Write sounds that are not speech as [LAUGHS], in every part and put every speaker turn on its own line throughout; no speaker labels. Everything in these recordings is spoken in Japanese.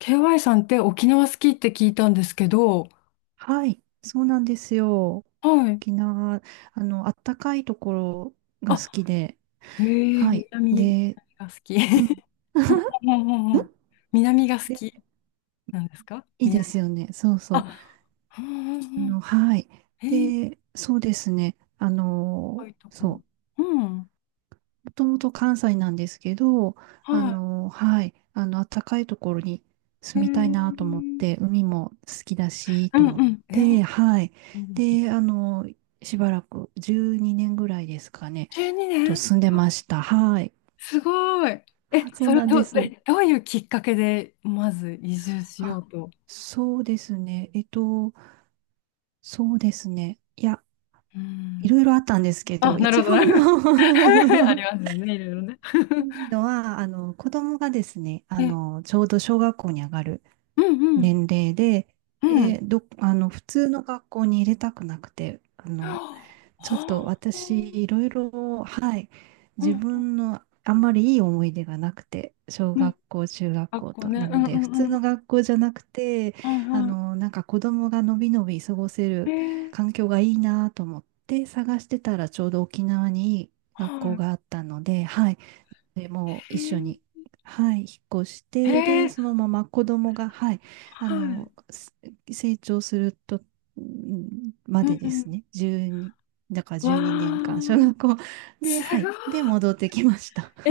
KY さんって沖縄好きって聞いたんですけど、
はい、そうなんですよ。
はい。
沖縄、あったかいところが好
あ、
きで、
へえ、
は
南、
い。
南
で、
が好き。
うん。
[LAUGHS]
[LAUGHS]
うんうんうんうん。南が好
で、
きなんですか
いいで
南。
すよね。そうそう。
あ、うんうんうん。
はい。
へえ、
で、そうですね。
深いとこ
そ
ろ。
う。
うん。
もともと関西なんですけど、
は
はい。暖かいところに
い。へ
住
え。
みたいなと
う
思って、海も好きだし、と
ん
思っ
うん。え、いい
て、はい。
ですね。
で、しばらく12年ぐらいですかね。
12
と
年
住んでました。はい。
すごい。え、
あ、そう
それ
なん
ど、
です。
えどういうきっかけで、まず移住しよ
あ、
うと。
そうですね。そうですね。いや、
う
い
ん。
ろいろあったんですけ
あ、
ど、一
なる
番の
ほど。[LAUGHS] あり
[LAUGHS]
ますよね、いろいろね。
いい
[LAUGHS]
のは、子供がですね、ちょうど小学校に上がる
うんうん
年齢で、
うん。
で、ど、あの、普通の学校に入れたくなくて、
はあ。
ちょっと私、いろいろ、はい、
う
自
ん
分のあんまりいい思い出がなくて、小
うん
学校、中学
学
校
校
と、
ね。
な
う
の
んう
で、
ん
普
う
通
ん。は
の学校じゃなくて、
いは
なんか子供がのびのび過ごせ
い。え
る
ー、
環境がいいなと思って探してたら、ちょうど沖縄にいい
は
学校があったので、はい、でもう
い。
一緒に、
え
はい、引っ越し
ー、
て、
え
で、そ
ー
のまま子供が、はい、あ
はい。
の、す成長すると、ん
う
ま
んう
で
ん。
ですね、12、だから
わ
12年間、小
ー。
学校
す
で、は
ご
い、
い。
で、戻ってきました。[LAUGHS]
え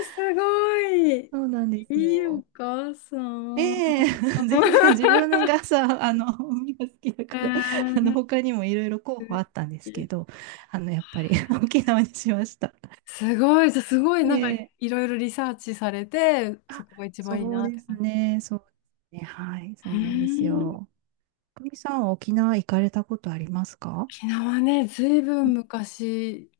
ー、すごい。
そうなんです
いい
よ。
お母さ
ええ
ん。
[LAUGHS] 全然自分がさ、海が好きだ
え
から、
ー、
他にもいろいろ候補あったんですけど、やっぱり [LAUGHS] 沖縄にしました。
すごい。じゃあすごい、なんか
ええ
いろいろリサーチされて、そ
あ、
こが一番いい
そう
なっ
で
て
す
感
ね。そうですね。はい。そ
じ。
う
う
なんです
ーん
よ。久美さんは沖縄行かれたことありますか？
沖縄ね、ずいぶん昔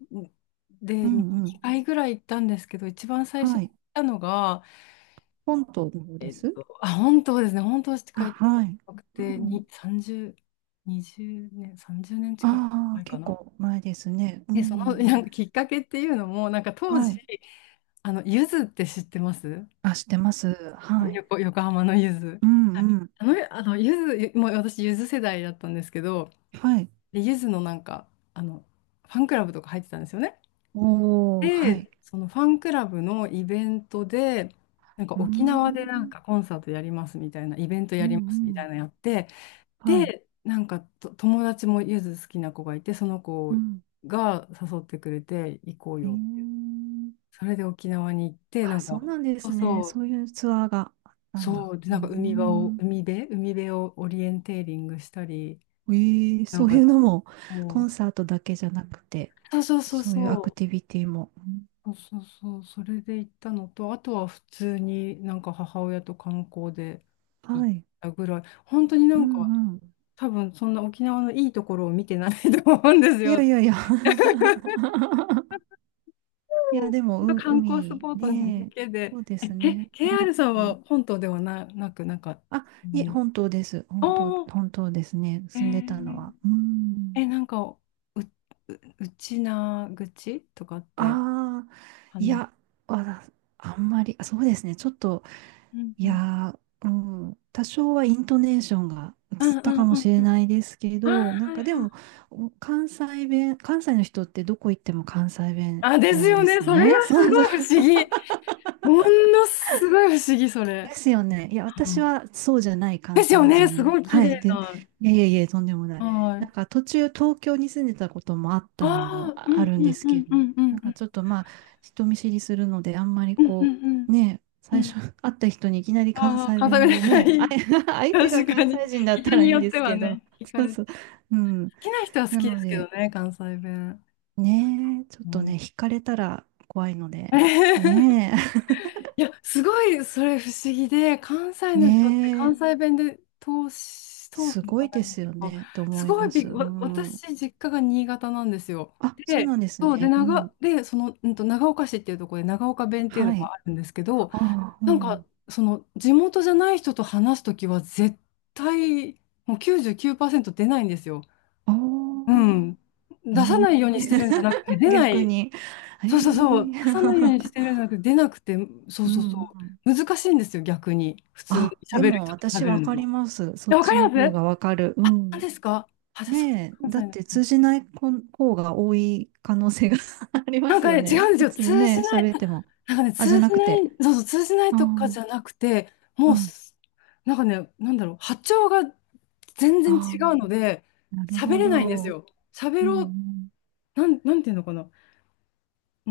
う
で
んうん。
2回ぐらい行ったんですけど、一番最初に
は
行
い。
ったのが、
本島の方です。
あ、本当ですね、本当し
あ、
か行ったこ
はい。
となく
う
て、
ん。
に30、20年、30年近く
ああ、
前か
結
な。
構前ですね。う
で、その
ん。
なんかきっかけっていうのも、なんか当
は
時、
い。
ゆずって知ってます？
あ、知ってます。はい。
横浜のゆず。
うん
はい
うん。
ゆず、もう私、ゆず世代だったんですけど、
はい。
でゆずのなんか、あの、ファンクラブとか入ってたんですよね。
おー、はい。
で、そのファンクラブのイベントで、なんか
うー
沖縄でなん
ん。
かコンサートやりますみたいな、イベント
う
やり
ん
ますみ
う
たい
ん。
なのやって、
はい。
で、なんかと友達もゆず好きな子がいて、その
う
子
ん。
が誘ってくれて行こう
へえ
よ。
ー。
それで沖縄に行って、な
あ、
ん
そ
か、
うなんで
そう
すね。
そ
そう
う、
いうツアーがあったんだ。
そう、で、
うー
なんか海場を、
ん。
海辺、海辺をオリエンテーリングしたり、
ええ
な
そ
ん
う
か
いうのも、コ
も
ンサートだけじゃなくて、
う、そうそうそう
そういうア
そ
クティ
う。
ビティも。うん
そうそうそう、それで行ったのと、あとは普通になんか母親と観光で行
は
っ
い。
たぐらい、本当にな
う
んか
んうん。
多分そんな沖縄のいいところを見てない [LAUGHS] と思うんです
いや
よ。
いやいや。
[LAUGHS]
[LAUGHS] いや、でも、
本当観光ス
海
ポットだ
ね、
けで。
そうで
え、
す
え
ね。う
KR さん
んう
は
ん
本島ではな、なく、なんか、
あ、
ほんま
いえ、
に。
本当です。本当、
おー、
本当ですね。
え
住んでたの
ー、
は。うん。
え、なんか、う、う、うちな愚痴とかって、
ああ、
あ
い
の、
や、わ、あんまり、あそうですね。ちょっと、
うん
い
うん。
やー、うん、多少はイントネーションが映っ
うんう
た
ん
かも
う
し
んう
れ
ん。
ないですけ
あー、
ど、なん
はいは
かでも、
い
お関西弁、関西の人ってどこ行っても関西弁
あ、です
なん
よ
で
ね。
す
それ
ね。
が
そ
す
うそ
ご
う。
い不思議。ものすごい不思議、それ。
ですよね。いや、
う
私
ん
はそうじゃない
で
関
すよ
西
ね。す
人。
ごい綺
はい。
麗
で、
な。
いやいやいや、とんでもない。
は
な
い。
んか途中東京に住んでたこともあっ
あ
たのも
あ、う
あ
ん
るん
う
で
ん
す
う
け
ん
ど、
うんうん
なん
う
か
ん
ちょっとまあ、人見知りするので、あんまり
うんう
こ
ん
う、ね、
う
最初
ん。
[LAUGHS] 会った人にいきなり関
ああ、
西
片
弁
目
で
が
ね、
い
あい
い。
[LAUGHS] 相手が
確か
関
に。
西人だった
人
らい
に
いん
よっ
で
て
す
は
けど、
ね、惹か
そう
れて。
そう。うん。
好きな人は好
な
きで
の
すけど
で、
ね、関西弁。
ね、ちょっ
もう
とね、
ね
惹かれたら怖いので、
[LAUGHS]
ね
いや、すごいそれ不思議で、関西
え、[LAUGHS]
の人って
ね
関
え。
西弁で通し、通す
す
じ
ご
ゃ
い
な
で
いで
す
す
よ
か。
ねって
す
思い
ごい
ます。
びっ、
う
わ
ん。
私、実家が新潟なんですよ。
あ、そう
で、
なんです
そう、で、
ね。う
長、
ん。
で、その、うんと、長岡市っていうところで長岡弁っていうの
は
が
い。
あるんですけど、
ああ、う
なんか、
ん。
その、地元じゃない人と話すときは絶対、もう99%出ないんですよ。
あ
う
あ、
ん。
え
出さないようにしてるんじゃなくて、
え [LAUGHS]
出な
逆
い
に。え
そうそうそ
え
う、出
[LAUGHS]
さないようにしてるんじゃなくて、出なくて、そう
う
そう
ん
そ
うん。
う、難しいんですよ、逆に。普通に
あ、で
喋る
も
人と喋
私わ
る
か
の
り
は。
ます。そ
え、
っ
わか
ち
り
の
ま
方
す？
がわかる。う
あ、何
ん。
ですか？あ、じゃあ、そう、
ねえ、
関
だっ
西の
て通
人。
じない子方が多い可能性が [LAUGHS] ありま
なん
す
か
よ
ね、違
ね。
うんです
普
よ、
通に
通
ね、
じない、
喋っても。
なんかね、
あ、じゃ
通
な
じ
く
ない、
て。
そうそう、通じない
あ
とかじ
あ、
ゃなくて、
う
もう
ん。
す、なんかね、なんだろう、波長が全然
あ
違うの
あ、
で、
なる
喋
ほ
れないんです
ど。うん
よ。喋
う
ろう、
ん
なんていうのかな。うー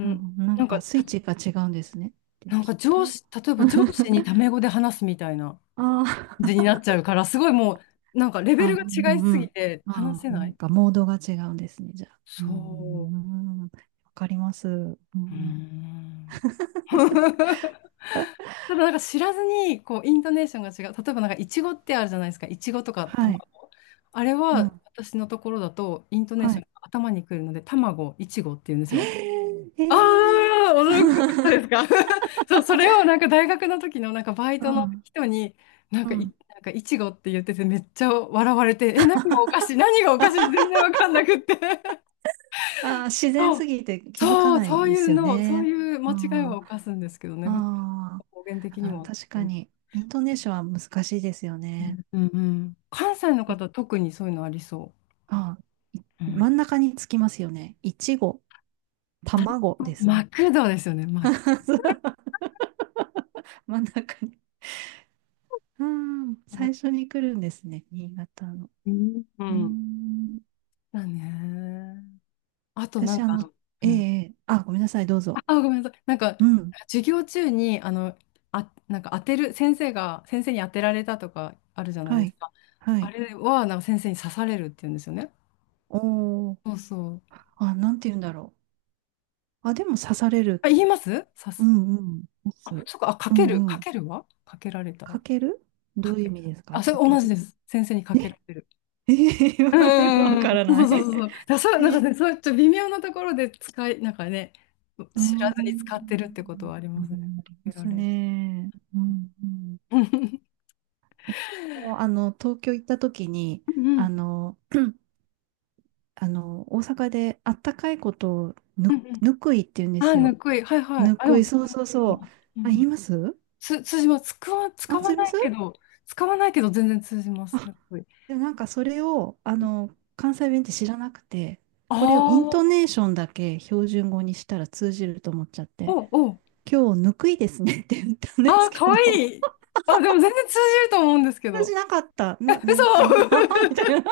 あ、な
な
ん
んか、
かス
た
イッチが違うんですね。で、
なん
き
か
っ
上
と。
司、例えば上司にタ
[LAUGHS]
メ語で話すみたいな。
あ
じにな
ー
っちゃうから、すごいもう、なんかレベ
あ、
ルが
う
違い
ん
す
う
ぎ
ん。
て話
あ
せ
あな
な
ん
い。
かモードが違うんですね、じゃあ。うー
そ
ん、わかります。うんう
う。うー
ん、
ん。[LAUGHS] ただなんか知らずに、こう、イントネーションが違う。例えばなんか、イチゴってあるじゃないですか。イチゴとか
は
卵。
い。
あれ
う
は、
ん。
私のところだと、イントネーシ
は
ョン
い。
が頭にくるので、卵、イチゴって言うんです
へ
よ。
え。へ
あ
ー
あ、驚くとこですか。
[LAUGHS]
[LAUGHS] そう、それをなんか大学の時のなんかバイ
う
トの
ん。
人に、
うん。
なんかいちごって言っててめっちゃ笑われて、え、何がおかしい、全然わかんなくって。
あー、自然
そう、
すぎて気づか
そう
ない
そう
で
いう
すよ
の、そう
ね。
いう
う
間違い
ん。
は
あ
犯すんですけどね、普通
あ、
の方言的に
あー
は。
確
う
か
ん
に、イントネーションは難しいですよね。
うんうん。関西の方、特にそういうのありそ
あ、い
う。う
真
ん。
ん中につきますよね。いちご、卵です
マ
ね。
クドですよね、マク。
[LAUGHS] 真ん中に。うん、
マ
最
ク
初に来るんですね。新潟の。
う
ね
ん。
ー、
だね。あとなん
私、
か、う
え
ん
えええあ、ごめんなさい、どうぞ。
あ、ごめんなさい。なんか、
うん。
授業中に、なんか当てる、先生に当てられたとかあるじゃない
は
です
い。
か。
は
あ
い。
れは、なんか先生に刺されるって言うんですよね。
おー。
そうそう。
あ、なんて言うんだろう。あ、でも刺され
あ、
る。
言います刺
う
す。
んうん。刺
あ、
す。
そっか、あ、か
う
ける、
んう
か
ん。
けるはかけられた。
かけるど
か
ういう意
け、
味ですか
あ、それ
かけ
同じ
る。
です。先生にかけら
え
れる。
え
う
ー、[LAUGHS] わ
んうんうん
か
う
ら
ん。
な
そう
い。
そうそうそう。
[LAUGHS] え
なんか
ー
ね、そういうちょっと微妙なところで使い、なんかね、
うー
知らずに使って
ん、
るってことはあり
う
ますね。
んあ
か
り
け
ま
ら
す
れる。
ね。うん、うん。
うん
もう、東京行った時に、
う
あ
ん
の、大阪であったかいことを
うんうん
ぬくいって言うんで
あ、
す
ぬ
よ。
くい。はいはい。
ぬ
あ、で
く
も、
い、
つ
そうそうそう。
う
あ、言
ん。
います
通じます。使
あ、
わ
すいま
ない
せ
け
ん
ど、使わないけど全然通じます。
あ、
ぬくい。
でもなんかそれを、関西弁って知らなくて、
あ
これをイント
あ、
ネーションだけ標準語にしたら通じると思っちゃって、
おお。
今日ぬくいですねって言ったんで
ああ、
すけ
かわ
ど、
いい。あ、でも全然通じると思うんですけ
私
ど。
じなかった。
え、
[LAUGHS] う
嘘
ん、[LAUGHS] ああ、みたい
[LAUGHS]
な。[LAUGHS] あ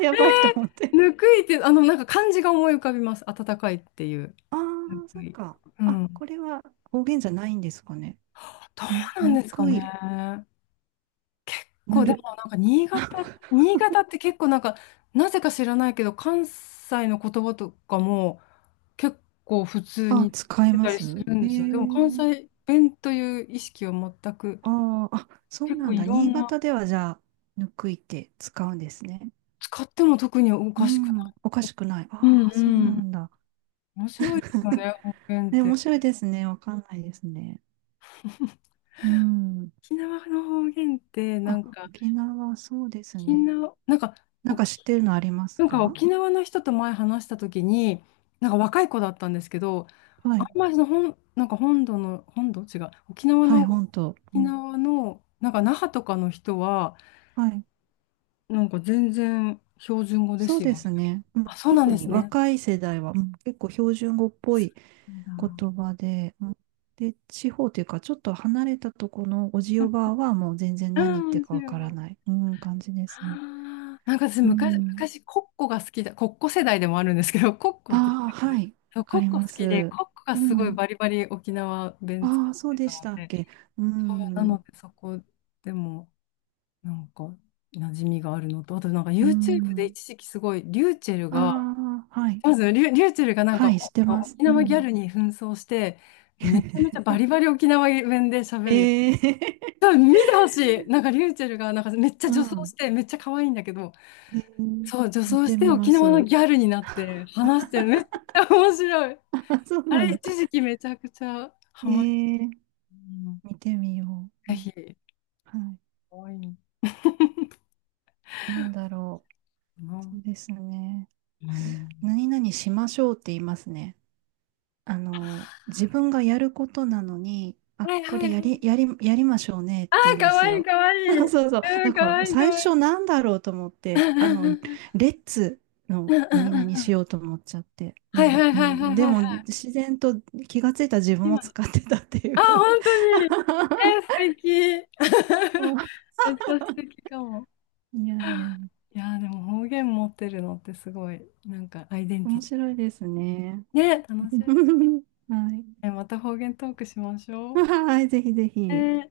ーや
え
ばいと思っ
ー、
て。
ぬくいって、なんか漢字が思い浮かびます。暖かいっていう。
あ
ぬ
あ、そ
く
っ
い。
か。
う
あ、
ん。
これは方言じゃないんですかね。
どうなん
ぬ
ですか
くい、
ね。こ
ぬ
う、で
る。
もなんか新潟って結構なんか、なぜか知らないけど、関西の言葉とかも、結構普通
あ、
に使
使
っ
え
て
ま
たり
す
するん
え
ですよ。でも関
ー、
西弁という意識は全く、
ああ、あ、そう
結構
なん
い
だ。
ろ
新
んな、
潟ではじゃあ、ぬくいって使うんですね。
使っても特にお
う
かしくな
ん、
い。
おかしくない。
う
あ
ん
あ、そう
う
な
ん。
んだ。
面白いですよね、
[LAUGHS]
方言っ
ね、
て。
面白いですね。わかんないですね。うん。
沖縄の方言って、な
あ、
んか、
沖縄、そうですね。
なんか、
なん
お
か知ってるのあります
なんか
か
沖縄の人と前話した時に、なんか若い子だったんですけど、
は
あ
い。
んまりその本、なんか本土の、本土違う、沖縄
は
の、
い、本当。
沖
うん。
縄の、なんか那覇とかの人は、
はい。
なんか全然標準語で
そう
す
で
よ、み
す
たいな。
ね。う
あ、
ん、
そうなん
特
です
に
ね。
若い世代は、うん結構標準語っぽ
そ
い
うなんだ。
言葉で、うんで、地方というか、ちょっと離れたところのおじおばあはもう全然
う
何言っ
ん
て
面
るかわ
白
から
い。
ない、うん、感じですね。
あーなんか
うん。
昔、コッコが好きだ、コッコ世代でもあるんですけど、[LAUGHS] コッコって知って
ああ、
ま
は
す？
い。
そう、
わ
コ
か
ッコ
り
好
ま
きで、
す。
コッコが
う
すごい
ん。
バリバリ沖縄弁使
あ
っ
あ、そう
て
で
た
し
の
たっ
で、
け。う
なの
ん。
でそこでもなんか馴染みがあるのと、あとなんか
う
YouTube で
ん。
一時期すごい、リューチェル
あ
が
あ、はい。
まず、リュ、リューチェルがなん
は
か
い、して
お
ます。
沖
う
縄ギャ
ん。
ルに扮装して、めちゃめちゃバリバリ沖縄弁で喋る。
ええ
多分見てほしい。なんかリューチェルがなんかめっち
[LAUGHS]
ゃ
う
女装
ん。
して、めっちゃ可愛いんだけど、
ええ
そう、女
見
装
て
して
みま
沖縄の
す。
ギャルになって話してる。めっちゃ面白い。
[LAUGHS] あ、そう
あ
な
れ、
んだ。
一時
[LAUGHS]
期めちゃくちゃ
え
ハマる。
ー、
うん
見てみよう。
ぜ
うん
ひ、
は
可愛いのか
い。なんだろう。
な。
そうですね。
うん。
何々しましょうって言いますね。自分がやることなのに、あ、
はい
こ
は
れ
いはい。
やりましょうねっ
ああ、
て言うんで
可
す
愛い
よ。
可愛
[LAUGHS]
い。
そう
う
そう。
ん、
だか
可
ら
愛い可
最
愛い。
初なんだろうと思って、
[LAUGHS]
レッツ
う
の
んうん
何
うんうんう
々
んうんう
し
ん
ようと思っちゃって。
は
で
い
も、
はい
う
はいは
ん、
い
で
はいは
も
い。
自然と気がついた自分を
今
使ってたってい
あ、
う。[LAUGHS]
本当に。え、素敵。[LAUGHS] めっちゃ素敵かも。
いやいやいや。
いやー、でも方言持ってるのってすごい、なんかアイデンテ
面
ィティ。
白いですね。
ね、楽しいです
[LAUGHS] はい。
ね。また方言トークしまし
[LAUGHS]
ょ
はい、ぜひぜ
う。
ひ。
ね